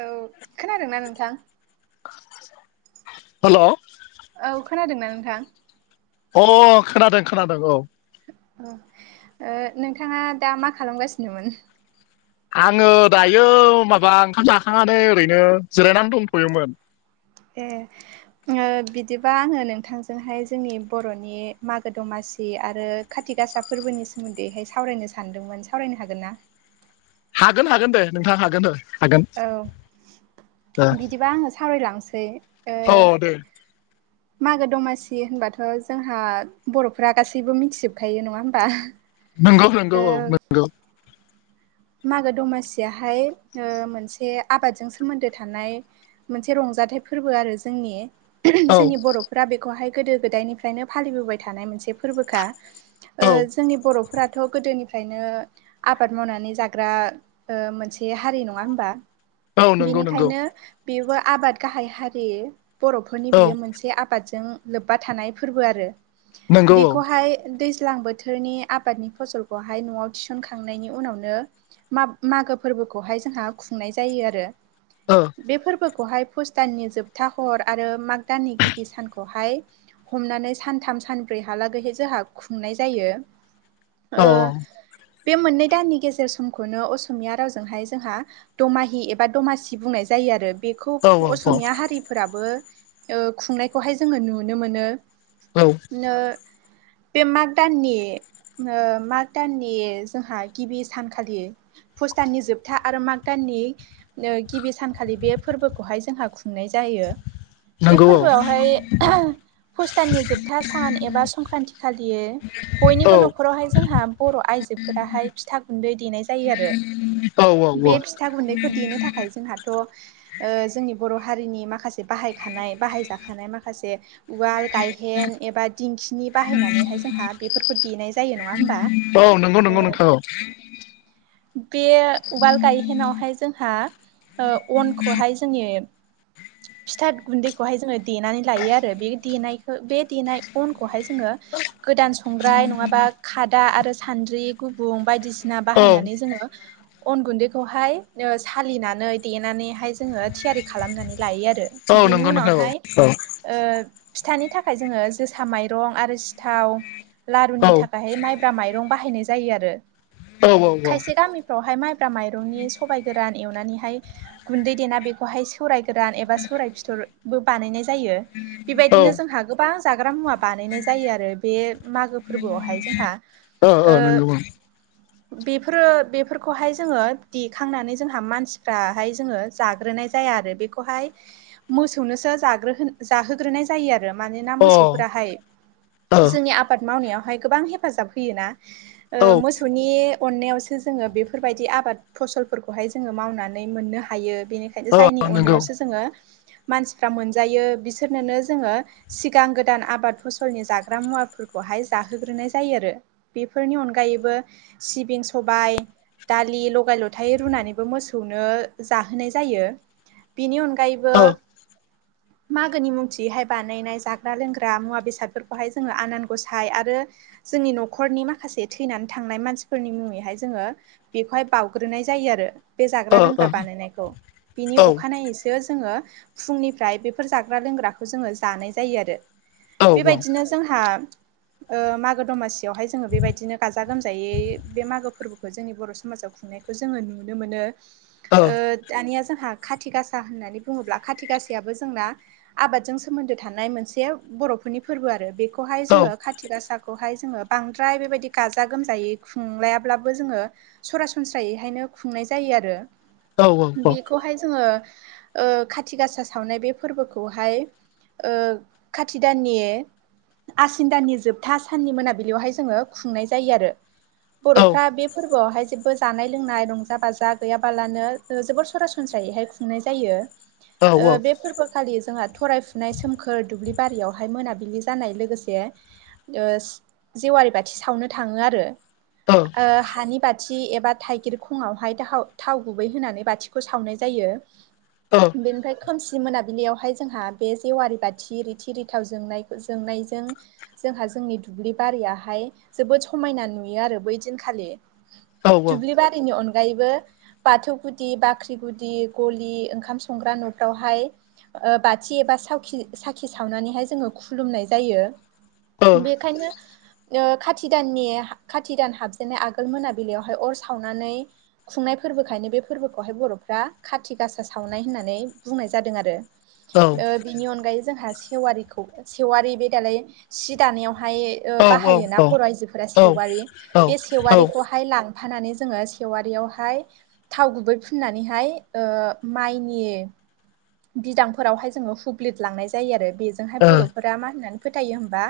औ खोनादोंना नोंथां हेल' अ औ खोनादोंना नोंथां अ खोनादों खोनादों औ नोंथाङा दा मा खालामगासिनोमोन आङो दायो माबा ओंखाम जाखांनानै ओरैनो जिरायनानै दंथ'योमोन ए बिदिबा आङो नोंथांजोंहाय जोंनि बर'नि मागो दमासि आरो खाथि गासा फोरबोनि सोमोन्दैहाय सावरायनो सानदोंमोन सावरायनो हागोन ना हागोन हागोन दे नोंथाङा हागोन हागोन औ बिदिबा आङो सावरायलांसै ओ औ दे मागो दमासि होनबाथ' जोंहा बर'फोरा गासैबो मिथिजोबखायो नङा होमबा नंगौ नंगौ औ ओ नंगौ। मागो दमासियाहाय मोनसे आबादजों सोमोन्दो थानाय। मोनसे रंजाथाइ फोरबो आरो जोंनि औ जोंनि बर'फोरा बेखौहाय गोदो गोदायनिफ्रायनो फालिबोबाय थानाय मोनसे फोरबोखा। ओ औ जोंनि बर'फोराथ' गोदोनिफ्रायनो आबाद मावनानै जाग ग्रा ओ मोनसे हारि नङा होमबा औ नंगौ नंगौ बेनिखायनो बिबो आबाद गाहाय हारि बर'फोरनि औ बियो मोन से आबादजों लोब्बा थानाय फोरबो आरो नंगौ औ बेखौहाय दैज्लां बो थोरनि आबादनि फसलखौहाय न'आव थिसनखांनायनि उनावनो माब-मागो फोरबोखौहाय जोंहा खुंनाय जायो आरो। ओ। बे फोरबोखौहाय पुस दाननि जोबथा हर आरो माग दाननि गिबि सानखौहाय हमनानै सानथाम सानब्रै हालागै जोहा खुंनाय जायो। औ ओ बे मोननै दाननि गेजेर स हमखोनो असमिया रावजोंहाय जोंहा दमाहि एबा दमासि बुंनाय जायो आरो बेखौ औ औ असमिया हारिफोराबो ओ खुंनायखौहाय जोङो नुनो मोनो। औ नो बे माग दाननि ओ माग दाननि जोंहा गिबि सान खालि पुस्ताननि जोबथा आरो माग दाननि ओ गिबि सानखालि बे फोरबोखौहाय जोंहा खुंनाय जायो। बे नंगौ औ फोरबोआवहाय पुस्ताननि जोबथा सान एबा संक्रान्ति खालियो औ बयनिबो न'खरावहाय जोंहा बर' आइजोफोराहाय फिथा गुन्दै देनाय जायो आरो औ औ औ बे फिथा गुन्दैखो देनो थाखाय जोंहाथ' ओ जोंनि बर' हारिनि माखासे बाहायखानाय बाहायजाखानाय माखासे उवाल गायहेन एबा दिंखिनि बाहायनानैहाय जोंहा बेफोरखौ देनाय जायो नङा होमबा? औ नंगौ ओ नंगौ नोंथां औ बे उवाल गाय हेन आवहाय जोंहा ओ अनखौहाय जोंनि फि थोत गुन्दैखौहाय जोङो देनानै लायो आरो बे देनायखो बे देनाय अनखौहाय जोङो गोदान संग्राय नङाबा खादा आरो सान्द्रि गुबुं बायदिसिना औ बाहायनानै जोङो अन गुन्दैखौहाय ओ सालिनानै देनानैहाय जोङो थियारि खालामनानै लायो आरो औ बिनि नंगौ नोंथां औ उनावहाय ओ फिथानि थाखाय जोङो जोसा माइरं आरो सिथाव लारुनि थाखायहाय माइब्रा माइरं बाहायनाय जायो आरो औ औ औ फ्रावहाय माइब्रा माइरंनि सबाइ गोरान एवनानैहाय गुन्दै देना बेखौहाय सो सौराय गोरान एबा सौराय फिथरबो बानायनाय जायो बेबायदिनो जोंहा गोबां जाग्रा मुवा बानायनाय जायो आरो बे मागो फोरबोआवहाय जोंहा ओ नंगौ औ बेफोरो बेफोरखौहाय जोङो देखांनानै जोंहा मानसिफ्राहाय जोङो जाग्रोनाय जाया आरो बे खौहाय मोसौनोसो जाग्रो होनो जाहो ग्रोनाय जायो आरो मानोना मोसौफोराहाय अ जोंनि आब बाद मावनायावहाय गोबां हेफाजाब होयोना औ ओ मोस फोरनि अननायावसो जोङो बेफोरबायदि आबाद फसलफोरखौहाय जोङो मावनानै मोननो हायो। बेनिखायनो औ जायनि नंगौ अननायावसो जोङो मानसिफ्रा मोनजायो बिसोरनोनो जोङो सिगां गोदान आबाद फसलनि जाग्रा मुवाफोरखौहाय जाहोग्रोनाय जायो आरो बेफोरनि अनगायैबो सिबिं सबाय दालि लगाय लथाय रुनानैबो मोसौनो जाहोनाय जायो बेनि अनगा औ गायबो मागोनि मुंथियैहाय बानायनाय जाग्रा लोंग्रा मुवा बेसादफोरखौहाय जोङो आनान गसाय आरो जोंनि न'खरनि माखासे थैनानै थांनाय मानसिफोरनि मुङैहाय जोङो बेखौहाय बावउग्रोनाय जायो आरो बे जाग्रा लोंग्रा बानायनायखौ बिनि अखानायैसो जोङो फुंनिफ्राय बेफोर जाग्रा लोंग्राखौ जोङो जानाय जायो आरो बेबायदिनो जोंहा ओ मागो दमासियावहाय जोङो बेबायदिनो गाज्रि गाजा गोमजायै बे मागो फोरबोखौ जोंनि बर' समाजाव खुंनायखौ जोङो नुनो मोनो। ओ दानिया जोंहा खाथि गासा होननानै बुङोब्ला खाथि गासायाबो जोंना। आबादजों सोमोन्दो थानाय मोनसे बर'फोरनि फोरबो आरो बे खौहाय जोङो काति गासाखौहाय जोङो बांद्राय बेबायदि गाजा गोमजायै खुंलायाब्लाबो जोङो सरासनस्रायैहायनो खुंनाय जायो आरो औ बेखौहाय जोङो ओ खाथि गासा सावनाय बे फोरबोखौहाय खाथि दाननि आसिन दानि जोबथा साननि मोनाबिलियावहाय जोङो खुंनाय जायो आरो बर'फ्रा बे फोरबो फोरआवहाय जेबो जानाय लोंनाय रंजा बाजा गैयाबालानो जोबोर सरासनस्रायैहाय खुंनाय जायो बे फोरबो आ खालि जोंहा थरायफुनाय सोमखोर दुब्लि बारियावहाय मोनाबिलि जानाय लोगोसे ओ जेवारि बाथि सावनो थाङो आरो हानि बाथि एबा थाइगिर खङावहाय थाव गुबै होनानै बाथिखौ सावनाय जायो अ बेनिफ्राय खोमसि मोनाबिलियावहाय जोंहा बे जेवारि बाथि रिथि रिथाव जोंनाय जोंनायजों जोंहा जोंनि दुब्लि बारियाहाय जोबोद समायना नुयो आरो बै दिनखालि दुब्लिबारिनि अन अनगायैबो बाथौ गुदि बाख्रि गुदि गलि ओंखाम संग्रा न'फ्रावहाय ओ बाथि एबा सावि साखि सावनानैहाय जोङो खुलुमनाय जायो बेखायनो ओ खाथि दाननि खाथि दान हाबजेननाय आगोल मोनाबिलियावहाय अर सावनानै खुंनाय फोरबोखायनो बे फोरबोखौहाय बर'फ्रा खाथि गासा सावनाय होननानै बुंनाय जादों आरो बिनि अनगायै जोंहा सेवारिखौ सेवारि बे दालाय सि दानायावहाय बाहायोना बर' आइजोफोरा सेवारि बे सेवारिखौ हाय लांफानानै जोङो सेवारियावहाय थाव गुबै फुननानैहाय ओ माइनि बिदांफोरावहाय जोङो हुब्लिद लांनाय जायो आरो बेजोंहाय बर'फोर मा होननानै फोथायो होमबा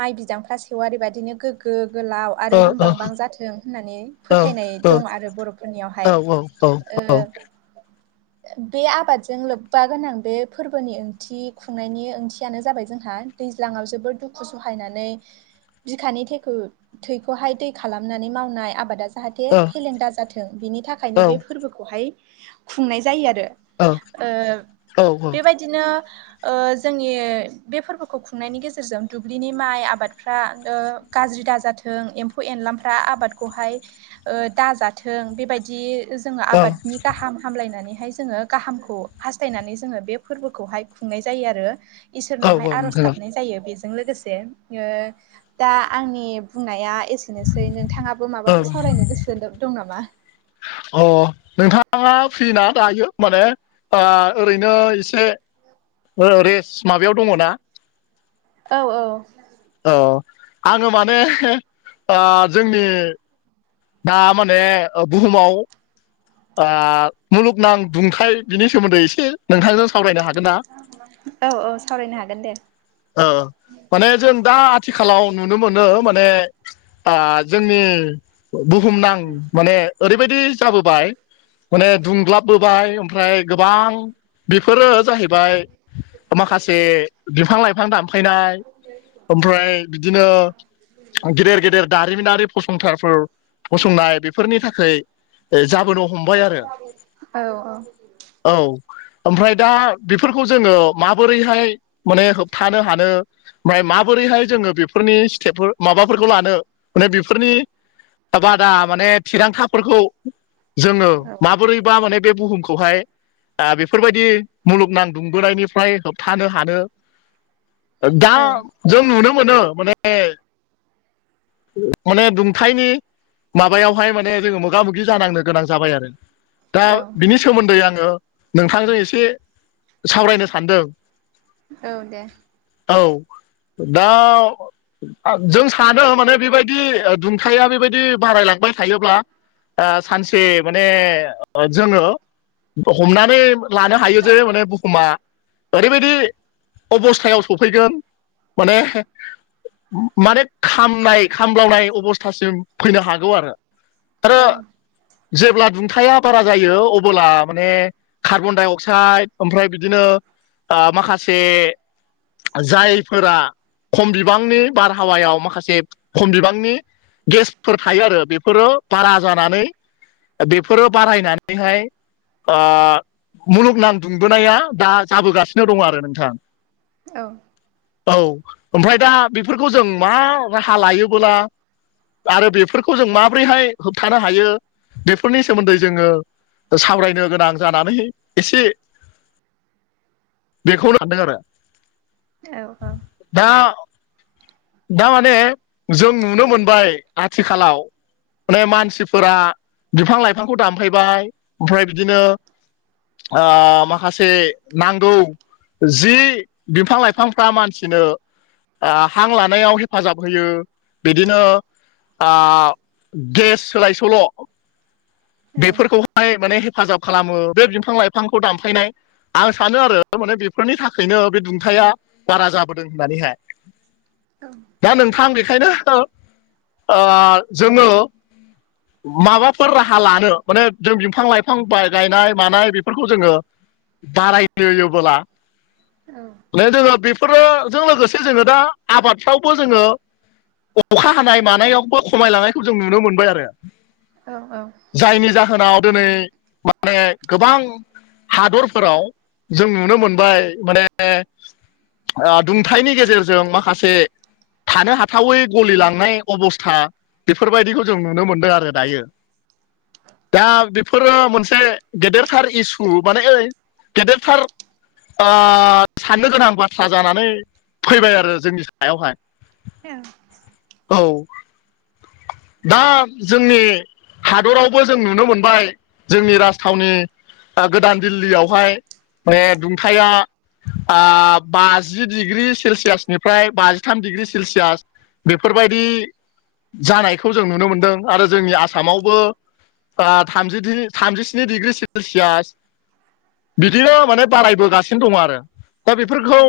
माइ बिदांफ्रा सेवारि बादिनो गोग्गो गोलाव आरो रुमबांबां जाथों होननानै फोथायनाय दं आरो बर'फोरनियावहाय औ औ औ औ ओ बे आबादजों लोब बा गोनां बे फोरबोनि ओंथि खुंनायनि ओंथियानो जाबाय जोंहा दैज्लाङाव जोबोद दुखु सुखु सहायनानै बिखानि थैखौ थैखौहाय दै खालामनानै मावनाय आबादा जाहाथे औ औ फेलेंदा जाथों बिनि औ थाखायनो बे फोरबोखौहाय खुंनाय जायो आरो औ ओ औ बेबायदिनो ओ जोंनि बे फोरबोखौ खुंनायनि गेजेरजों दुब्लिनि माइ आबादफ्रा गाज्रि दाजाथों एम्फौ एनलाफ्रा आबादखौहाय दाजाथों बेबायदि जों आबादनि गाहाम हामलायनानैहाय जोङो गाहामखौ हासथायनानै थायनानै जोङो बे फोरबोखौहाय खुंनाय जायो आरो इसोरनावहाय आर'ज औ औ गाबनाय जायो बे जों लोगोसे दा आंनि बुंनाया एसे बेनोसै नोंथाङाबो औ माबाफोर सावरायनो गोसो दं नामा अ नोंथाङा फ्रिना दायो माने ओरैनो एसे ओ रेस माबायाव दङना? औ औ औ आङो माने ओ जोंनि दा माने ओ बुहुमाव ओ मुलुगनां दुंथाय बिनि सोमोन्दै एसे नोंथांजों सावरायनो हागोन ना? औ औ सावरायनो हागोन दे। माने जों दा आथिखालाव नुनो मोनो माने जोंनि बुहुमनां माने ओरैबायदि जाबोबाय माने दुंग्लाबबोबाय ओमफ्राय गोबां बेफोरो जाहैबाय माखासे बिफां लाइफां दानफायनाय ओमफ्राय बिदिनो गेदेर गेदेर दारिमिनारि फसंथफोर फसंनाय बेफोरनि थाखाय जाबोनो हमबाय आरो औ औ औ ओमफ्राय दा बेफोरखौ जोङो माबोरैहाय माने होबथानो हानो ओमफ्राय माबोरैहाय जोङो बेफोरनि स्टेप माबाफोरखौ लानो माने बेफोरनि बादा माने थिरांथाफोरखौ जोङो औ माबोरैबा माने बे बुहुमखौ खौहाय बेफोरबायदि मुलुगनां दुंबोनायनिफ्राय होबथानो हानो दा औ जों नुनो मोनो माने माने दुंथायनि माबायावहाय माने जोङो मोगा मोगि जानांनो गोनां जाबाय आरो। दा औ बिनि सोमोन्दै आङो नोंथांजों एसे सावरायनो सानदों। औ दे औ दा जों सानो माने बेबायदि दुंथाया बेबायदि बारायलांबाय थायोब्ला सानसे माने जोङो हमनानै लानो हायो जे माने बुहुमा ओरैबायदि अबस्थायाव सफैगोन माने माने खामनाय खामलावनाय अबस्थासिम फैनो हागौ आरो! आरो औ जेब्ला दुंथाया बारा जायो अब्ला माने कार्बन डाइ अक्साइड ओमफ्राय बिदिनो माखासे जायफोरा खम बिबांनि बारहावायाव माखासे खम बिबांनि गेसफोर थायो आरो बेफोरो बारा जानानै बेफोरो बारायनानैहाय ओ मुलुगनां दुंबोनाया दा जाबोगासिनो दं आरो नोंथां। औ औ ओमफ्राय दा बेफोरखौ जों मा राहा लायोबोला आरो बेफोरखौ जों माबोरैहाय होबथानो हायो बेफोरनि सोमोन्दै जोङो सावरायनो गोनां जानानै एसे बेखौनो लादों आरो। औ औ दा दा माने जों नुनो मोनबाय आथिखालाव माने मानसिफोरा बिफां लाइफांखौ दानफैबाय ओमफ्राय बिदिनो ओ माखासे नांगौ जि बिफां-लाइफांफ्रा मानसिनो ओ हां लानायाव हेफाजाब होयो बिदिनो ओ गेस सोलाय सोल' औ बेफोरखौहाय माने हेफाजाब खालामो बे बिफां लाइफांखौ दानफायनाय आं सानो आरो माने बेफोरनि थाखायनो बे दुंथाया बारा जाबोदों होननानैहाय दा नोंथां बे- खायनो जोङो माबाफोर राहा हा लानो माने जों बिफां लाइफां गायनाय मानाय बेफोरखौ जोङो बारायहोयोबोला औ जोङो बेफोरोजों लोगोसे जोङो दा आबादफ्रावबो जोङो अखा हानाय मानायावबो खमायलांनायखौ जों नुनो मोनबाय आरो। औ औ जायनि जाहोनाव दिनै माने गोबां हादरफोराव जों नुनो मोनबाय माने ओ दुंथाइनि गेजेरजों माखासे थानो हाथावै गलिलांनाय अबस्था बेफोरबायदिखौ जों नुनो मोनदों आरो दायो दा बेफोरो मोनसे गेदेरथार इसु माने ओइ गेदेरथार ओ साननो गोनां बाथ्रा जानानै फैबाय आरो जोंनि सायावहाय [unintelligible] औ दा जोंनि हादरावबो जों नुनो मोनबाय जोंनि राजथावनि गोदान दिल्लीयावहाय माने दुंथाया ओ बाजि डिग्रि सेलसियासनिफ्राय बाजिथाम डिग्रि सेलसियास बेफोरबायदि जानायखौ जों नुनो मोनदों आरो जोंनि आ सामावबो थामजिस्नि डिग्रि सेलसियास बिदिनो माने बारायबोगासिनो दङ आरो दा बेफोरखौ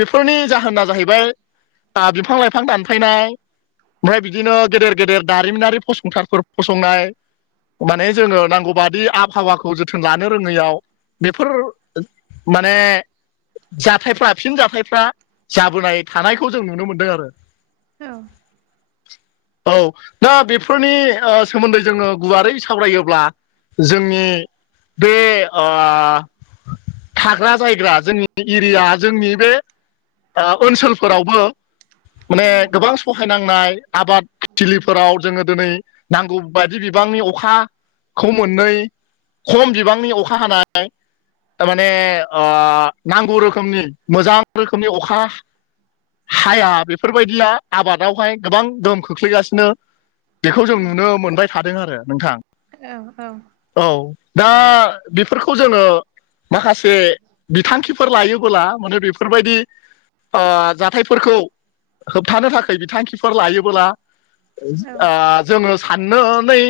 बेफोरनि जाहोना जाहैबाय बिफां लाइफां दानफायनाय ओमफ्राय बिदिनो गेदेर गेदेर दारिमिनारि फसंथानफोर फसंनाय माने जोङो नांगौ बादि आबहावाखौ जोथोन लानो रोङैयाव बेफोर माने जाथायफ्रा फिन जाथायफ्रा जाबोनाय थानायखौ जों नुनो मोनदों आरो औ औ दा बेफोरनि सोमोन्दै जोङो गुवारै सावरायोब्ला जोंनि बे ओ थाग्रा जायग्रा जोंनि एरिया जोंनि बे ओ ओनसोलफोरावबो माने गोबां सहायनांनाय आबाद थिलिफोराव जोङो दिनै नांगौ बायदि बिबांनि अखाखौ मोनै खम बिबांनि अखा हानाय थारमाने ओ नांगौ रोखोमनि मोजां रोखोमनि अखा हाया बेफोरबायदिया आबादावहाय गोबां गोहोम खोख्लैगासिनो बेखौ जों नुनो मोनबाय थादों आरो नोंथां औ औ औ दा बेफोरखौ जोङो माखासे बिथांखिफोर लायोबोला माने बेफोरबायदि ओ जाथायफोरखौ होबथानो थाखाय बिथांखिफोर लायोबोला ओ औ जोङो साननानै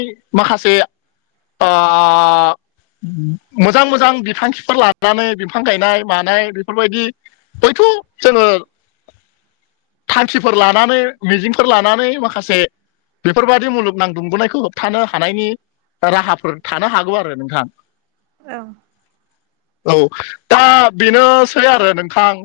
माखासे [inaudible] मोजां मोजां बिथांखिफोर लानानै बिफां गायनाय मानाय बेफोरबायदि बैथ' जोङो थांखिफोर लानानै मिजिंफोर लानानै माखासे बेफोरबादि मुलुगनां दुंबोनायखौ होबथानो हानायनि राहाफोर थानो हागौ आरो नोंथां। औ। औ दा बेनोसै आरो नोंथां।